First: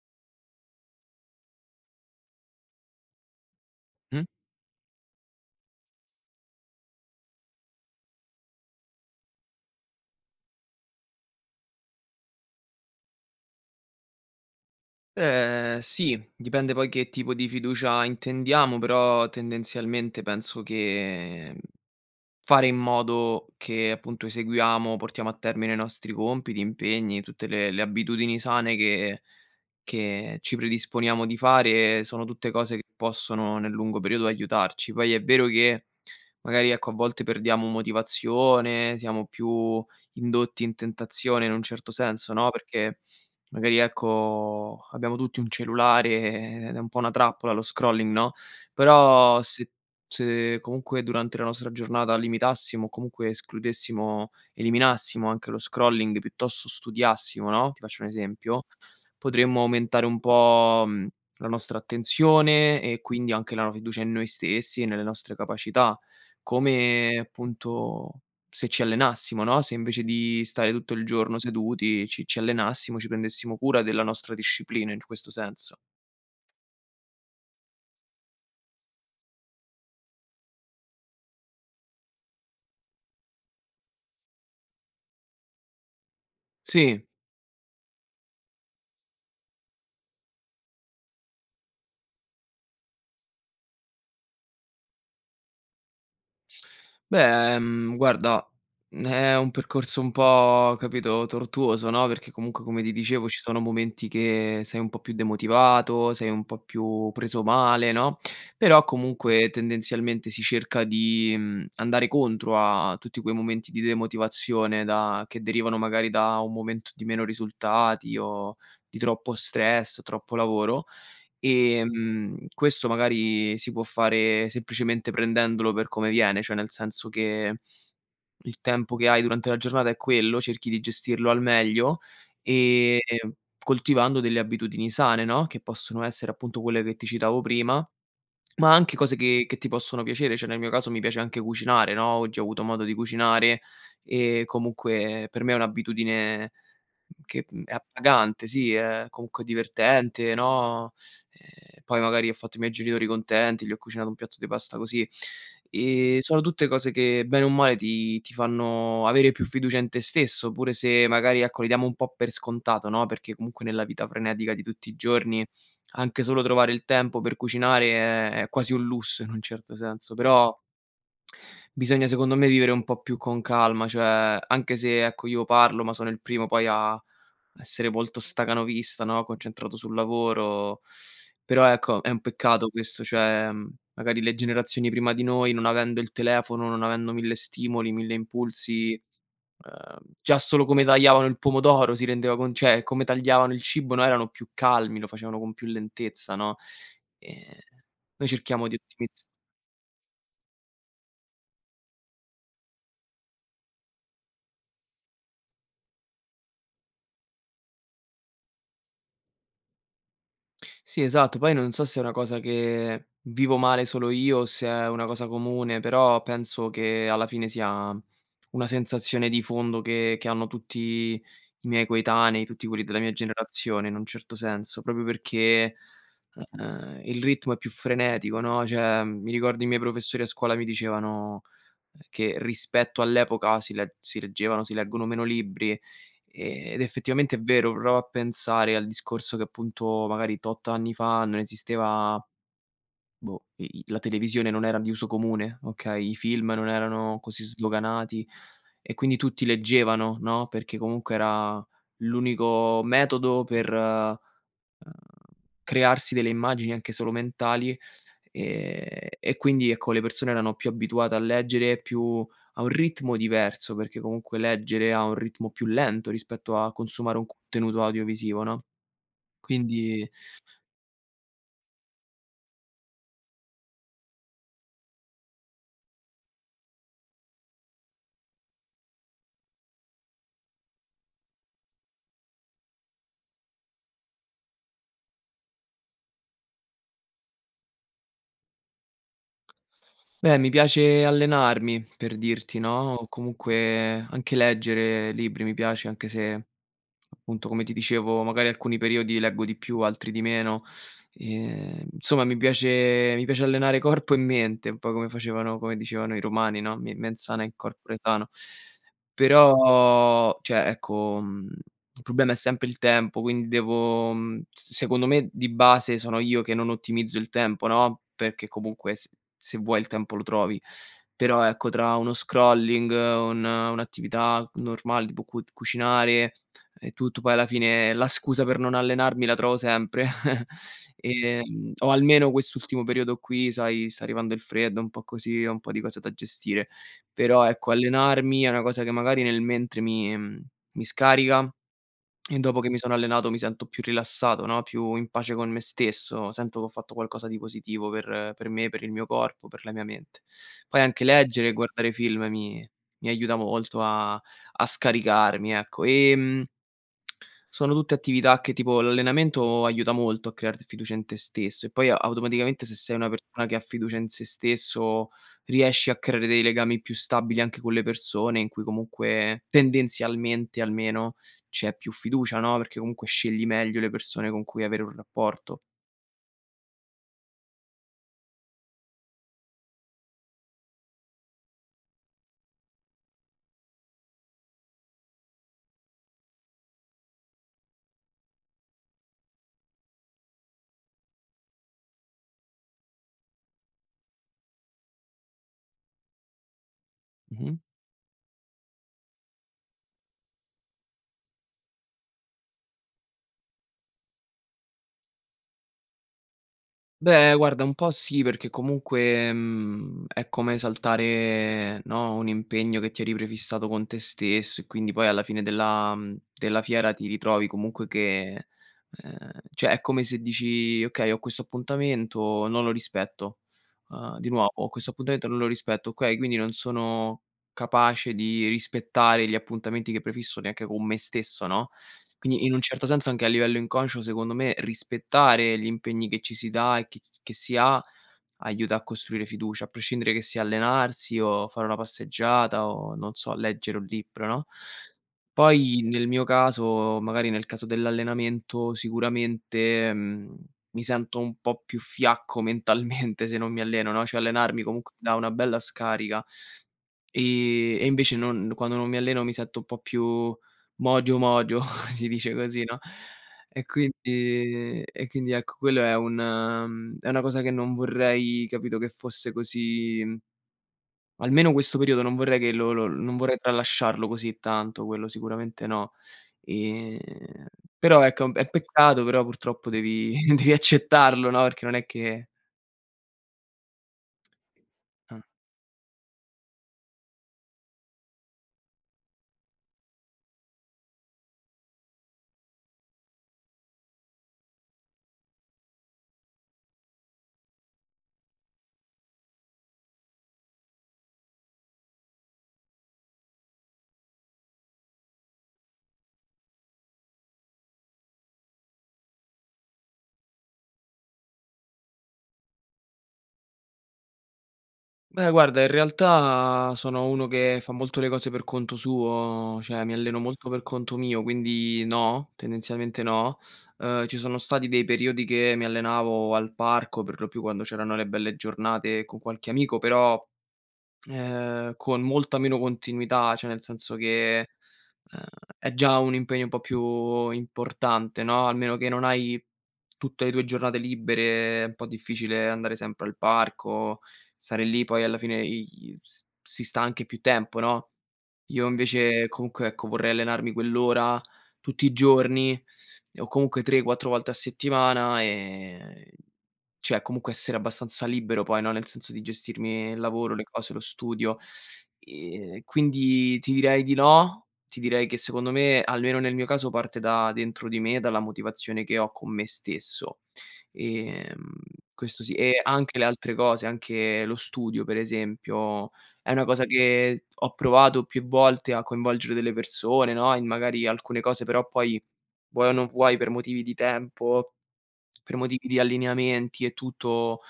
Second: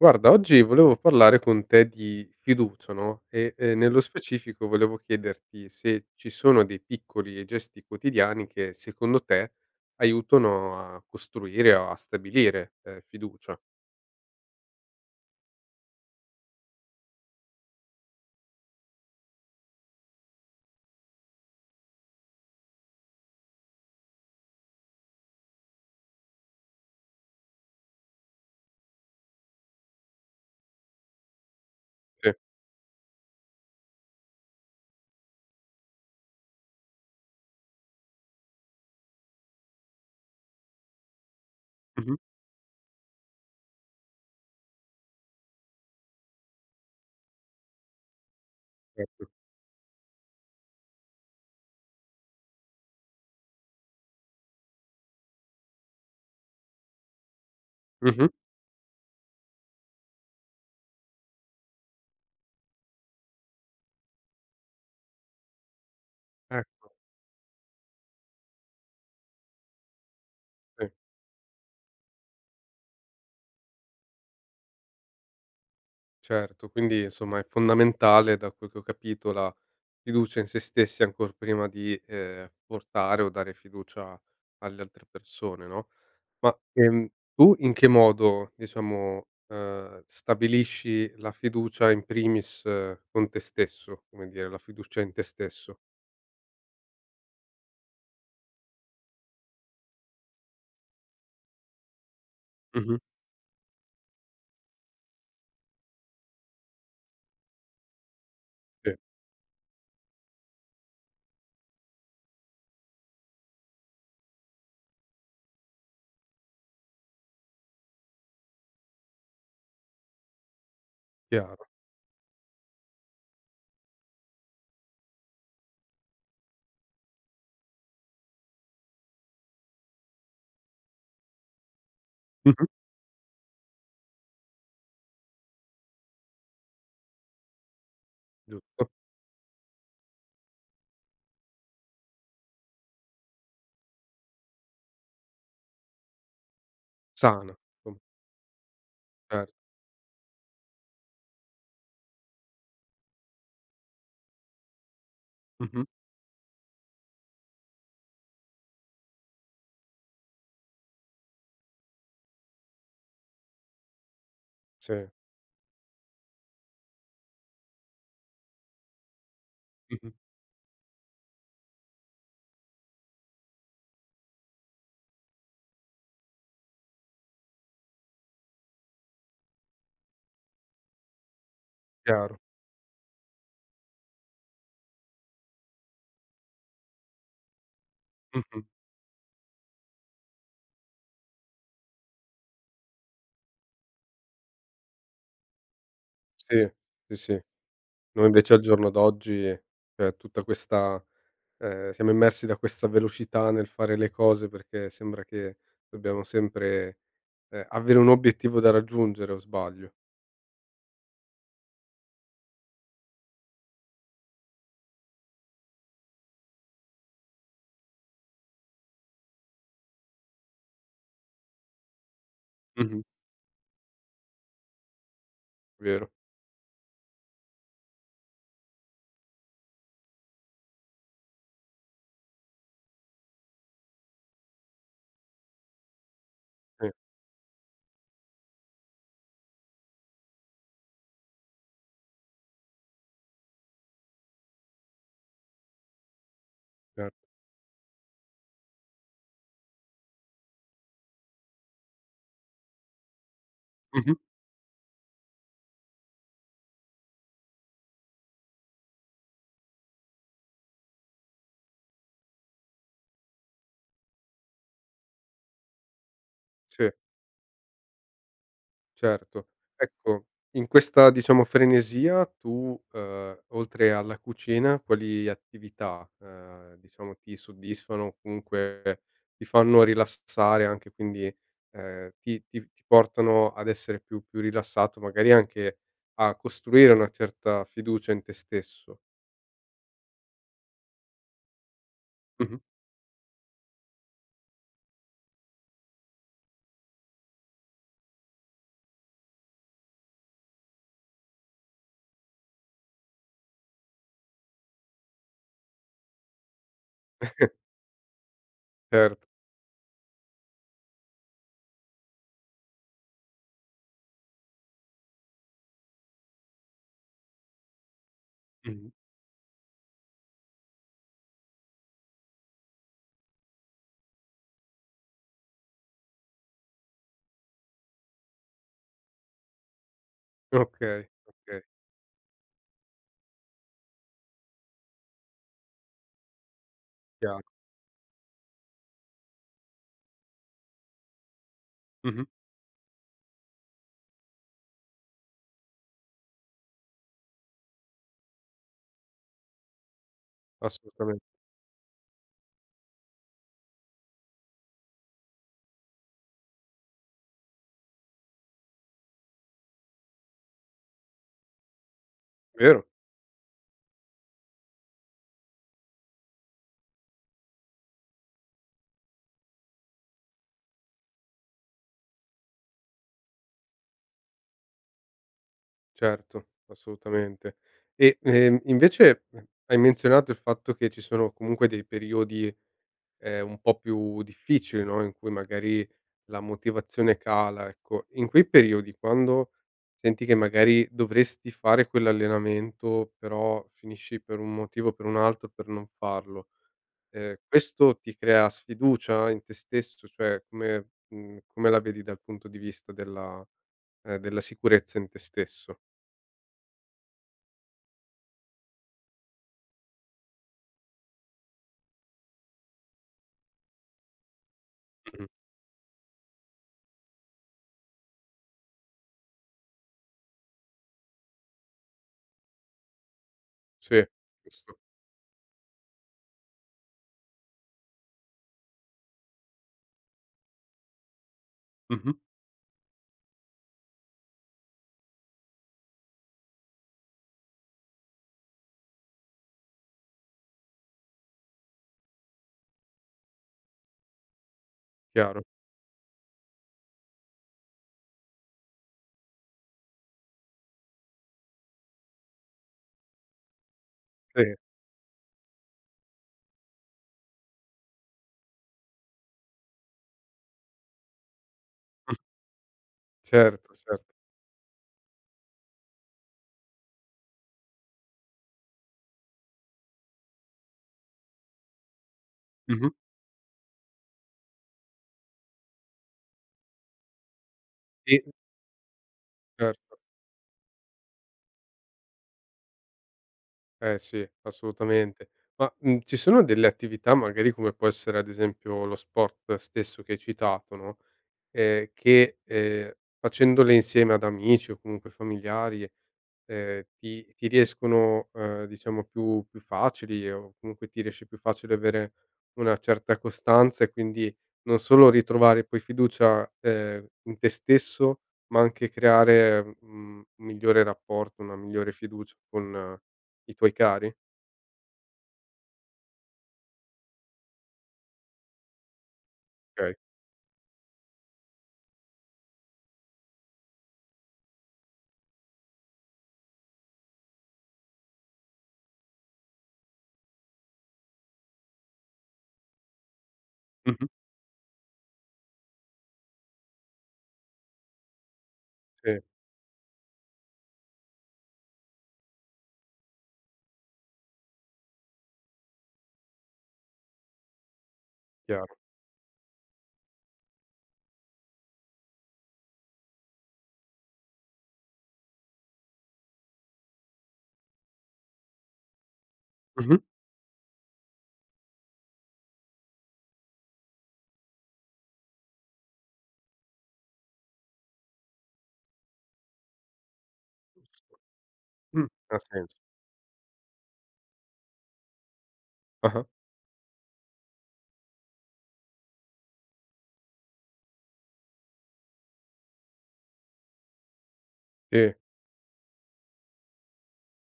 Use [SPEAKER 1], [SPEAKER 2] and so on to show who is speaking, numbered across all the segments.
[SPEAKER 1] Guarda oggi volevo parlare con te di fiducia no, ehm, e nello
[SPEAKER 2] Mh.
[SPEAKER 1] specifico volevo chiederti se ci sono dei piccoli gesti quotidiani che secondo te aiutano a costruire o a stabilire, uhm, fiducia.
[SPEAKER 2] Ehm, sì, dipende poi che tipo di fiducia intendiamo, però, tendenzialmente, penso che, mhmm, fare in modo che appunto eseguiamo, portiamo a termine i nostri compiti, impegni, tutte le le abitudini sane che che ci predisponiamo di fare, sono
[SPEAKER 1] Sì.
[SPEAKER 2] tutte cose che possono nel lungo periodo aiutarci. Poi è vero che, magari, ecco, a volte perdiamo motivazione, siamo più indotti in tentazione, in un certo
[SPEAKER 1] Mh-mh.
[SPEAKER 2] senso, no, perché magari, ecco, abbiamo tutti un cellulare e ed è un po' una trappola lo scrolling no.
[SPEAKER 1] Certo.
[SPEAKER 2] Però se se comunque durante la nostra giornata limitassimo o comunque escludessimo eliminassimo anche lo scrolling e piuttosto studiassimo, no, ti faccio un
[SPEAKER 1] Mh-mh.
[SPEAKER 2] esempio, potremmo aumentare un po', mhmm, la nostra attenzione e quindi anche la fiducia in noi stessi e nelle nostre capacità,
[SPEAKER 1] Ecco.
[SPEAKER 2] come, appunto, se ci allenassimo, no, se invece di stare
[SPEAKER 1] Sì.
[SPEAKER 2] tutto il giorno seduti ci ci allenassimo, ci prendessimo cura della nostra disciplina, in questo senso.
[SPEAKER 1] Certo. Quindi, insomma, è fondamentale da quel che ho capito la fiducia in sé stessi ancor prima di ehm, portare o dare fiducia alle altre persone, no? Ma,
[SPEAKER 2] Sì.
[SPEAKER 1] ehm, tu in che modo diciamo, uhm, stabilisci la fiducia in primis con te stesso, come dire la fiducia in te stesso?
[SPEAKER 2] Beh, mhmm, guarda, mhmm è un percorso un po', capito, tortuoso, no, perché comunque come ti
[SPEAKER 1] Mh-mh.
[SPEAKER 2] dicevo ci sono momenti che sei un po' più demotivato, sei un po' più preso male, no, però
[SPEAKER 1] Sì.
[SPEAKER 2] comunque, tendenzialmente, si cerca di, mhmm, andare contro a tutti quei momenti di demotivazione da che derivano magari da un momento di meno risultati o di troppo stress, troppo lavoro.
[SPEAKER 1] Chiaro.
[SPEAKER 2] Ehm, questo magari si può fare semplicemente prendendolo per come viene, cioè nel senso che il tempo che hai durante la giornata è quello, cerchi di gestirlo al meglio
[SPEAKER 1] Mh-mh.
[SPEAKER 2] e coltivando delle abitudini sane, no, che possono essere, appunto, quelle che ti citavo prima, ma
[SPEAKER 1] Giusto.
[SPEAKER 2] anche cose che che ti possono piacere, cioè nel mio caso mi piace anche cucinare, no, oggi ho avuto modo di cucinare e comunque per me è un'abitudine che,
[SPEAKER 1] Sana,
[SPEAKER 2] mhmm, è
[SPEAKER 1] com
[SPEAKER 2] appagante, sì, è comunque
[SPEAKER 1] Certo.
[SPEAKER 2] divertente, no, ehm, poi magari ho fatto i miei genitori contenti, gli ho cucinato un piatto de pasta così.
[SPEAKER 1] Mh-mh.
[SPEAKER 2] Ehm, sono tutte cose che bene o male ti ti fanno avere più fiducia in te stesso oppure se magari, ecco, li diamo un po' per scontato, no, perché comunque nella vita frenetica di tutti i
[SPEAKER 1] Sì.
[SPEAKER 2] giorni anche solo trovare il tempo per cucinare è è quasi un lusso in un certo
[SPEAKER 1] Mh-mh.
[SPEAKER 2] senso. Però bisogna, secondo me, vivere un po' più con calma, cioè anche se, ecco, io parlo ma sono il primo poi a a essere volto stacanovista, no, concentrato sul lavoro, però, ecco, è un
[SPEAKER 1] Chiaro.
[SPEAKER 2] peccato questo. Cioè, magari le generazioni prima di noi, non avendo il telefono, non avendo mille stimoli, mille
[SPEAKER 1] Mh-mh.
[SPEAKER 2] impulsi, uhm, già solo come tagliavano il pomodoro, si rendeva con cioè come tagliavano il cibo, no, erano più calmi, lo facevano con più lentezza, no?
[SPEAKER 1] Sì, sì, sì,
[SPEAKER 2] Ehm,
[SPEAKER 1] noi
[SPEAKER 2] noi
[SPEAKER 1] invece al
[SPEAKER 2] cerchiamo di
[SPEAKER 1] giorno
[SPEAKER 2] ottimizz
[SPEAKER 1] d'oggi cioè tutta questa ehm, siamo immersi da questa velocità nel fare le cose perché sembra che dobbiamo sempre ehm, avere un obiettivo da raggiungere, o sbaglio?
[SPEAKER 2] Sì, esatto, poi non so se è una cosa che vivo male solo io, o se è una cosa comune, però penso che, alla fine, sia una sensazione di fondo che che hanno tutti i miei coetanei, tutti quelli della
[SPEAKER 1] Mh-mh.
[SPEAKER 2] mia generazione, in un certo senso, proprio perché,
[SPEAKER 1] Vero.
[SPEAKER 2] uhm, il ritmo è più frenetico, no, cioè, mi ricordo i miei professori a scuola mi dicevano che rispetto all'epoca si le si leggevano si leggono meno libri, ehm, ed
[SPEAKER 1] Sì.
[SPEAKER 2] effettivamente, è vero. Prova a pensare al discorso che appunto magari tot anni fa non esisteva boh, i i la televisione non era di uso comune, okay, i film non
[SPEAKER 1] Cer
[SPEAKER 2] erano così sdoganati e quindi tutti leggevano, no, perché comunque era l'unico metodo per,
[SPEAKER 1] Mh-mh.
[SPEAKER 2] uhm, crearsi delle immagini anche solo mentali, ehm, e quindi, ecco, le persone erano più abituate a leggere, più a un ritmo diverso, perché comunque leggere ha un ritmo più lento rispetto a
[SPEAKER 1] Sì.
[SPEAKER 2] consumare un contenuto audiovisivo, no?
[SPEAKER 1] Certo,
[SPEAKER 2] Quindi
[SPEAKER 1] ecco in questa diciamo frenesia tu, uhm, oltre alla cucina quali attività, uhm, diciamo ti soddisfano, comunque ti fanno rilassare anche quindi ehm, ti ti ti portano ad essere più più rilassato magari anche a costruire una certa fiducia in te stesso?
[SPEAKER 2] Beh, mi piace allenarmi per dirti,
[SPEAKER 1] Mh-mh.
[SPEAKER 2] no, o comunque anche leggere libri mi piace, anche se appunto, come ti dicevo, magari alcuni periodi leggo di più, altri di meno. Ehm, insomma, mi piace mi piace allenare corpo e mente un po' come facevano come dicevano i romani, no, "me mens sana in corpore sano."
[SPEAKER 1] Cert
[SPEAKER 2] Però cioè, ecco, mhmm, il problema è sempre il tempo, quindi devo, mhmm, s secondo me, di base, sono io che non ottimizzo il tempo, no, perché
[SPEAKER 1] Mh-mh.
[SPEAKER 2] comunque s se vuoi il tempo lo trovi, però, ecco, tra uno scrolling, un un'attività normale tipo cu cucinare e tutto poi, alla fine, la scusa per non allenarmi la trovo sempre
[SPEAKER 1] Okay.
[SPEAKER 2] e
[SPEAKER 1] Okay.
[SPEAKER 2] o almeno quest'ultimo periodo qui, sai, sta arrivando il freddo, un po' così, ho un po' di cose da gestire.
[SPEAKER 1] Chiaro.
[SPEAKER 2] Però, ecco, allenarmi è una cosa che magari nel mentre mi mi scarica
[SPEAKER 1] Mh-mh.
[SPEAKER 2] e dopo che mi sono allenato mi sento più rilassato, no, più in pace con me stesso, sento che ho fatto qualcosa di positivo per per me, per il mio corpo, per la mia mente. Poi anche
[SPEAKER 1] Assolutamen
[SPEAKER 2] leggere e guardare film mi mi aiuta molto a a scaricarmi, ecco. Ehm, sono tutte attività che tipo l'allenamento aiuta molto a crearti fiducia in te stesso e poi automaticamente se
[SPEAKER 1] Vero.
[SPEAKER 2] sei una persona che ha fiducia in sé stesso, riesci a creare dei legami più stabili anche con le persone in cui comunque tendenzialmente almeno c'è più fiducia, no, perché comunque scegli meglio le persone con cui avere un rapporto.
[SPEAKER 1] Certo, assolutamente. E ehm, invece hai menzionato il fatto che ci sono comunque dei periodi ehm, un po' più difficili, no, in cui magari la motivazione cala, ecco. In quei periodi quando senti che magari dovresti fare quell'allenamento però finisci per un motivo o per un altro per non farlo, ehm,
[SPEAKER 2] Mh-mh.
[SPEAKER 1] questo ti crea sfiducia in te stesso? Cioè come mhmm, come la vedi dal punto di vista della uhm, della sicurezza in te stesso?
[SPEAKER 2] Beh, guarda, un po' sì perché comunque, mhmm, è come saltare, no, un impegno che ti eri prefissato con te stesso e quindi poi alla
[SPEAKER 1] Mh-mh.
[SPEAKER 2] fine della mhmm, della fiera ti ritrovi comunque che ehm, cioè è come se dici: "Okay, ho questo appuntamento, non lo rispetto",
[SPEAKER 1] Sì,
[SPEAKER 2] uhm, di nuovo
[SPEAKER 1] giusto.
[SPEAKER 2] "Questo appuntamento non lo rispetto"; okay, quindi non sono capace di rispettare gli appuntamenti che prefisso neanche con me stesso, no,
[SPEAKER 1] Mh-mh.
[SPEAKER 2] quindi, in un certo senso, anche a livello inconscio, secondo me, rispettare gli impegni che ci si dà e che c che si ha, aiuta a costruire fiducia, a prescindere che sia allenarsi o fare una passeggiata o, non so, leggere un libro, no?
[SPEAKER 1] Chiaro.
[SPEAKER 2] Poi nel mio caso magari nel caso dell'allenamento, sicuramente, mhmm, mi sento un po' più fiacco mentalmente se non mi alleno, no, cioè
[SPEAKER 1] Sì.
[SPEAKER 2] allenarmi comunque dà una bella scarica e e invece non quando non mi alleno mi sento un po' più mogio, mogio, si dice così, no? E
[SPEAKER 1] Certo, cert
[SPEAKER 2] quindi e quindi, ecco, quello è un mhmm, è una cosa che non vorrei, capito, che fosse così almeno questo periodo non vorrei che lo lo
[SPEAKER 1] Mh-mh.
[SPEAKER 2] non vorrei tralasciarlo così tanto, quello sicuramente no. Ehm, però,
[SPEAKER 1] I
[SPEAKER 2] ecco, è un p è un peccato, però purtroppo
[SPEAKER 1] Certo.
[SPEAKER 2] devi devi accettarlo, no, perché non è che
[SPEAKER 1] Eh, sì,
[SPEAKER 2] Ah.
[SPEAKER 1] assolutamente ma, mhmm, ci sono delle attività, magari, come può essere, ad esempio, lo sport stesso, che hai citato, no, e che, ehm, facendole insieme ad amici o comunque familiari, ehm, ti ti riescono, ehm, diciamo, più più facili o comunque ti riesce più facile avere una certa costanza e, quindi, non solo ritrovare poi fiducia, ehm, in te stesso, ma anche creare, mhmm, un migliore rapporto, una migliore fiducia con i tuoi cari?
[SPEAKER 2] Beh, guarda, in realtà, sono uno che fa molto le cose per conto suo, cioè mi
[SPEAKER 1] Okay.
[SPEAKER 2] alleno molto per conto mio, quindi no, tendenzialmente no. Uhm, ci sono stati dei periodi che mi allenavo al parco per lo più quando c'erano le belle giornate con qualche amico, però, ehm, con molta meno continuità, cioè nel senso
[SPEAKER 1] Mh-mh.
[SPEAKER 2] che, uhm, è già un impegno un po' più importante, no, almeno che non
[SPEAKER 1] Sì.
[SPEAKER 2] hai tutte le tue giornate libere, è un po' difficile andare sempre al parco, stare lì poi alla fine i s si sta anche più tempo, no; io
[SPEAKER 1] Chiaro.
[SPEAKER 2] invece comunque, ecco, vorrei allenarmi quell'ora tutti i giorni e o comunque 3-4 volte a settimana e cioè comunque essere abbastanza libero poi, no, nel senso di gestirmi
[SPEAKER 1] Mh-mh.
[SPEAKER 2] il lavoro, le cose, lo studio e quindi ti direi di no, ti direi che, secondo me, almeno nel mio caso, parte da dentro di me, dalla motivazione che ho con me stesso. Ehm,
[SPEAKER 1] Mh,
[SPEAKER 2] questo sì
[SPEAKER 1] ha
[SPEAKER 2] e
[SPEAKER 1] sens
[SPEAKER 2] anche le altre cose, anche lo studio, per esempio,
[SPEAKER 1] Ah-ah.
[SPEAKER 2] è una cosa che ho provato più volte a coinvolgere delle persone, no, e magari alcune cose, però, poi, vuoi o non vuoi, per motivi di tempo,
[SPEAKER 1] E
[SPEAKER 2] per motivi di allineamenti e tutto,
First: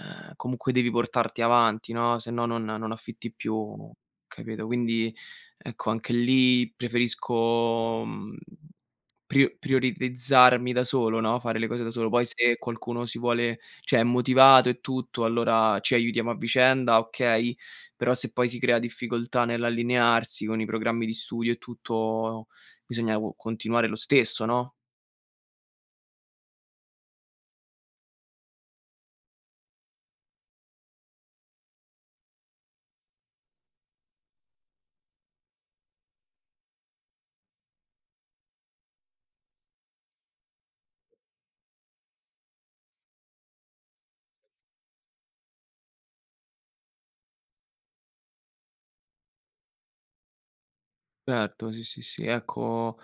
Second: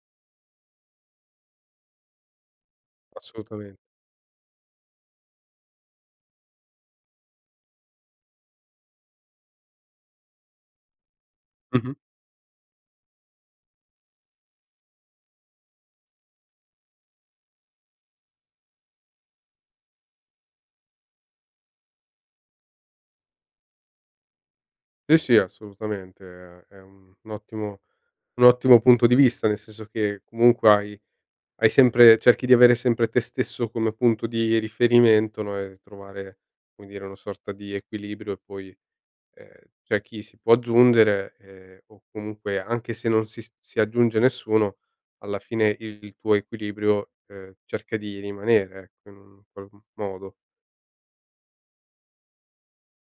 [SPEAKER 2] ehm, comunque devi portarti avanti no, se no non non affitti
[SPEAKER 1] Assolutamen
[SPEAKER 2] più, capito. Quindi ecco, anche lì preferisco mhmm, pri prioritizzarmi da solo no, fare le cose da
[SPEAKER 1] Mh-mh.
[SPEAKER 2] solo poi se qualcuno si vuole cioè è motivato e tutto, allora ci aiutiamo a vicenda okay, però se poi si crea difficoltà nell'allinearsi, con i programmi di studio e tutto, bisogna co continuare lo stesso no?
[SPEAKER 1] Sì, sì, assolutamente, è è un un ottimo un ottimo punto di vista, nel senso che comunque hai hai sempre cerchi di avere sempre te stesso come punto di riferimento, no, e trovare, come dire, una sorta di equilibrio e poi, ehm, c'è chi si può aggiungere, ehm, o comunque, anche se non si si aggiunge nessuno, alla fine il tuo equilibrio, ehm, cerca di rimanere, ecco, in un qual modo.
[SPEAKER 2] Erto, sì, sì, sì ecco,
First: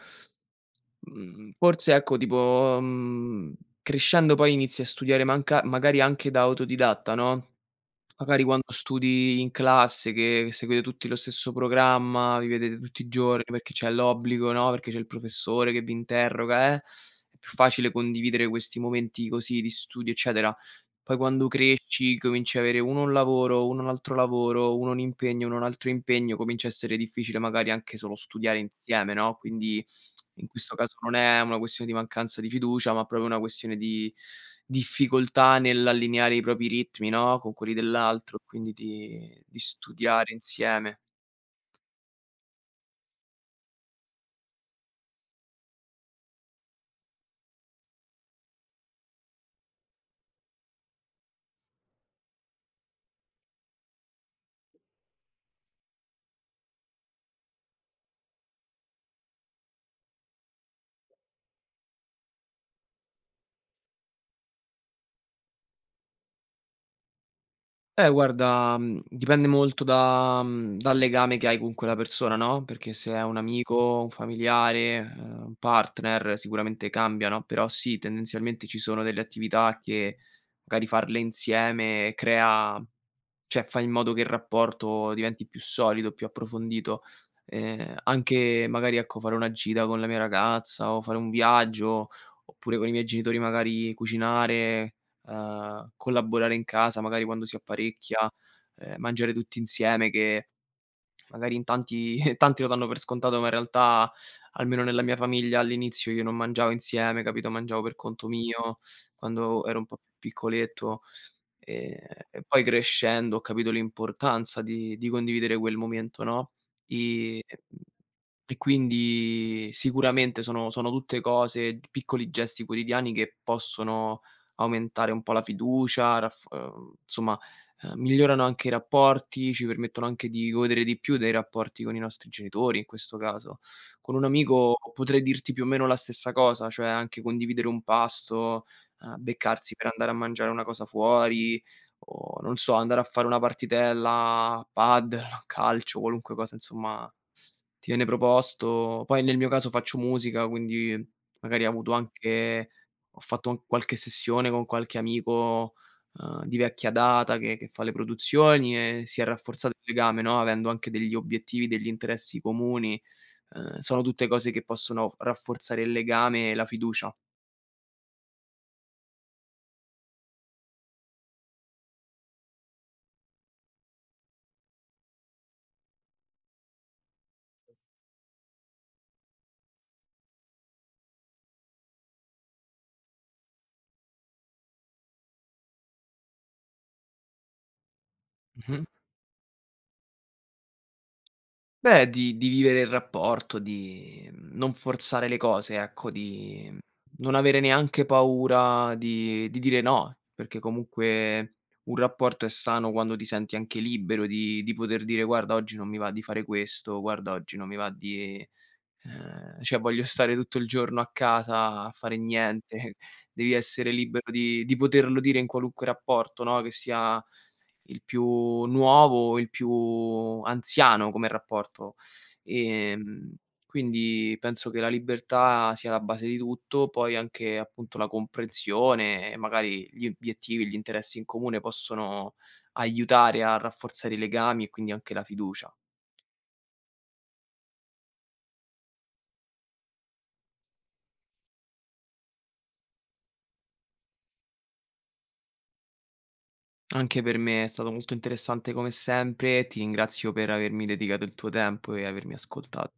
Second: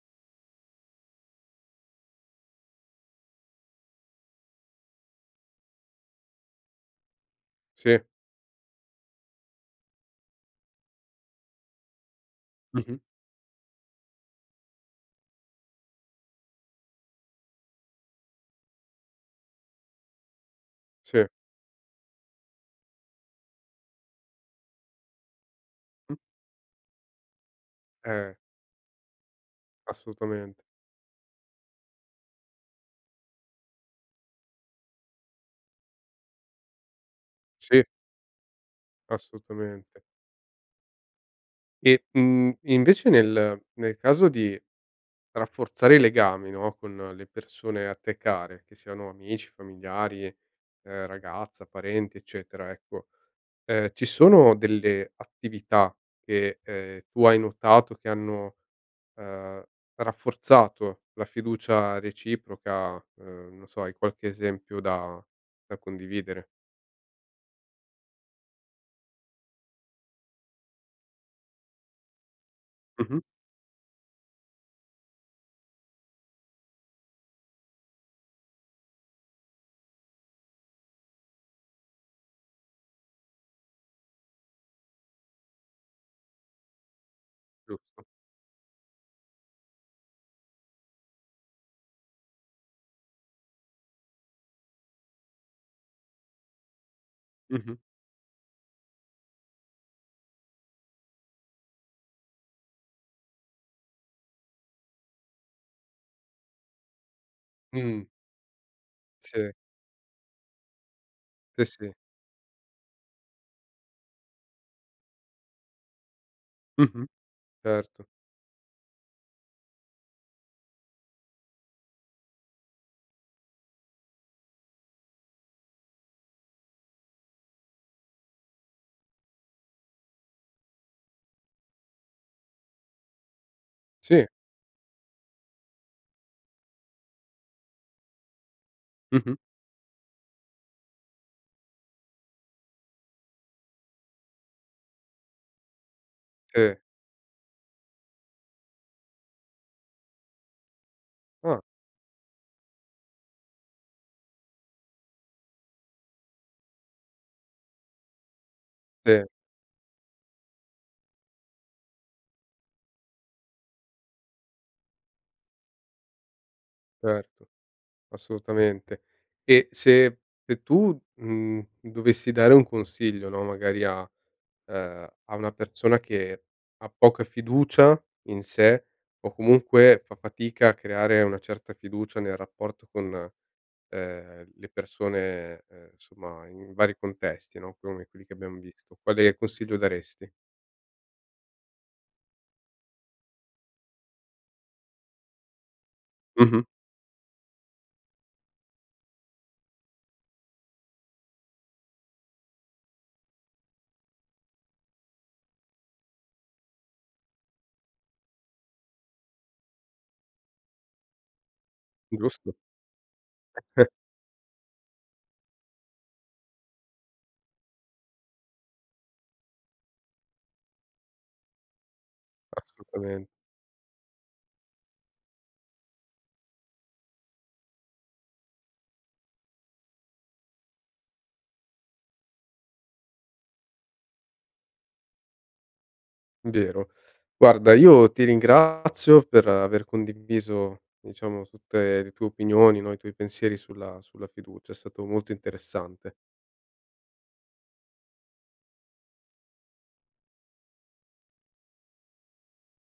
[SPEAKER 2] mhmm, forse ecco tipo, mhmm, crescendo poi inizi a studiare manca magari anche da autodidatta no,
[SPEAKER 1] Sì.
[SPEAKER 2] magari quando studi in classe che seguite tutti lo stesso programma, vi vedete
[SPEAKER 1] Mh-mh.
[SPEAKER 2] tutti i giorni, perché c'è l'obbligo, no, perché c'è il professore che vi interroga eh, è più facile condividere questi momenti così di studio, eccetera. Poi
[SPEAKER 1] Sì.
[SPEAKER 2] quando cresci cominci avere uno un lavoro, uno un altro lavoro, uno un impegno, uno un altro
[SPEAKER 1] Mh.
[SPEAKER 2] impegno, comincia a essere difficile, magari anche solo
[SPEAKER 1] Eh.
[SPEAKER 2] studiare insieme, no, quindi in
[SPEAKER 1] Assolutamente.
[SPEAKER 2] questo caso non è una questione di mancanza di fiducia, ma proprio una questione di difficoltà nell'allineare i propri ritmi no, con quelli
[SPEAKER 1] Sì.
[SPEAKER 2] dell'altro, e quindi di di
[SPEAKER 1] Assolutamente.
[SPEAKER 2] studiare insieme.
[SPEAKER 1] E, mhmm, invece nel nel caso di rafforzare i legami, no, con le persone a te care, che siano amici, familiari, ehm, ragazza, parenti, eccetera, ecco, ehm, ci sono delle attività che, ehm, tu hai notato che hanno, ehm, rafforzato la fiducia reciproca, ehm, non so, hai qualche esempio da da condividere?
[SPEAKER 2] Eh, guarda, mhmm, dipende molto da mhmm, dal legame che hai con quella persona, no, perché se
[SPEAKER 1] Mh-mh.
[SPEAKER 2] è un amico, un familiare, uhm, un partner, sicuramente cambia no, però, sì, tendenzialmente ci sono delle attività che magari farle insieme crea cioè fai in modo che il rapporto diventi più solido, più approfondito. Ehm,
[SPEAKER 1] Giusto.
[SPEAKER 2] anche magari, ecco, fare una gita con la mia ragazza, o fare un viaggio, oppure con i miei genitori magari cucinare, uhm, collaborare in casa magari, quando si
[SPEAKER 1] Mh-mh.
[SPEAKER 2] apparecchia, ehm, mangiare tutti insieme, che magari in tanti tanti lo danno per scontato, ma, in realtà, almeno nella mia famiglia, all'inizio, io non mangiavo insieme, capito, mangiavo per
[SPEAKER 1] Mh.
[SPEAKER 2] conto mio,
[SPEAKER 1] Sì.
[SPEAKER 2] quando ero un po' piccoletto.
[SPEAKER 1] Sì, sì.
[SPEAKER 2] Ehm, e poi, crescendo, ho capito l'importanza di di condividere quel momento, no,
[SPEAKER 1] Mh-mh.
[SPEAKER 2] i mhmm,
[SPEAKER 1] Erto.
[SPEAKER 2] e quindi sicuramente sono sono tutte cose, t piccoli gesti quotidiani che possono aumentare un po' la fiducia, raffor ehm, insomma migliorano anche i rapporti, ci permettono anche di godere di più dei rapporti con i nostri genitori, in questo caso. Con un
[SPEAKER 1] Sì.
[SPEAKER 2] amico potrei dirti, più o meno, la stessa cosa, cioè anche condividere un pasto, ehm,
[SPEAKER 1] Mh-mh.
[SPEAKER 2] beccarsi per andare a mangiare una cosa fuori o, non so, andare a fare una partitella, a padel o a calcio, qualunque cosa,
[SPEAKER 1] Sì.
[SPEAKER 2] insomma, ti viene proposto. Poi, nel mio caso, faccio musica, quindi
[SPEAKER 1] Ah.
[SPEAKER 2] magari ho avuto anche ho fatto qualche sessione con qualche amico, uhm, di vecchia data che che fa le produzioni e si è
[SPEAKER 1] Sì.
[SPEAKER 2] rafforzato il legame, no, avendo anche degli obiettivi, degli interessi comuni, uhm, sono tutte cose che possono rafforzare il legame e la fiducia.
[SPEAKER 1] Certo. Assolutamente. E se se tu, mhmm, dovessi dare un consiglio, no, magari a ehm, a una persona che ha poca fiducia in sé o comunque fa fatica a creare una certa fiducia nel rapporto con, ehm, le persone, ehm, insomma in vari contesti, no, come quelli che abbiam
[SPEAKER 2] Mh-mh.
[SPEAKER 1] visto, quale consiglio daresti?
[SPEAKER 2] Beh di di vivere il rapporto, di non forzare le cose, ecco,
[SPEAKER 1] Mh-mh.
[SPEAKER 2] di non avere neanche paura di di dire no, perché comunque un rapporto è sano quando ti senti anche libero di di poter dire: "Guarda, oggi non mi va di fare questo, guarda oggi non mi va di ehm, cioè voglio stare tutto il giorno a casa a fare
[SPEAKER 1] Giusto.
[SPEAKER 2] niente": Devi essere libero di di poterlo dire in qualunque rapporto, no, che sia il più nuovo o il più anziano come rapporto,
[SPEAKER 1] Assolutamen
[SPEAKER 2] ehm, quindi penso che la libertà sia la base di tutto. Poi anche, appunto, la comprensione magari gli obiettivi e gli interessi in comune, possono aiutare a rafforzare i legami e, quindi, anche la fiducia.
[SPEAKER 1] Vero, guarda, io ti ringrazio per aver condiviso, diciamo, tutte le tue opinioni, no, i tuoi pensieri sulla sulla fiducia. È stato molto interessante.
[SPEAKER 2] Anche per me è stato molto interessante come sempre, ti ringrazio per avermi dedicato il tuo tempo e avermi ascolta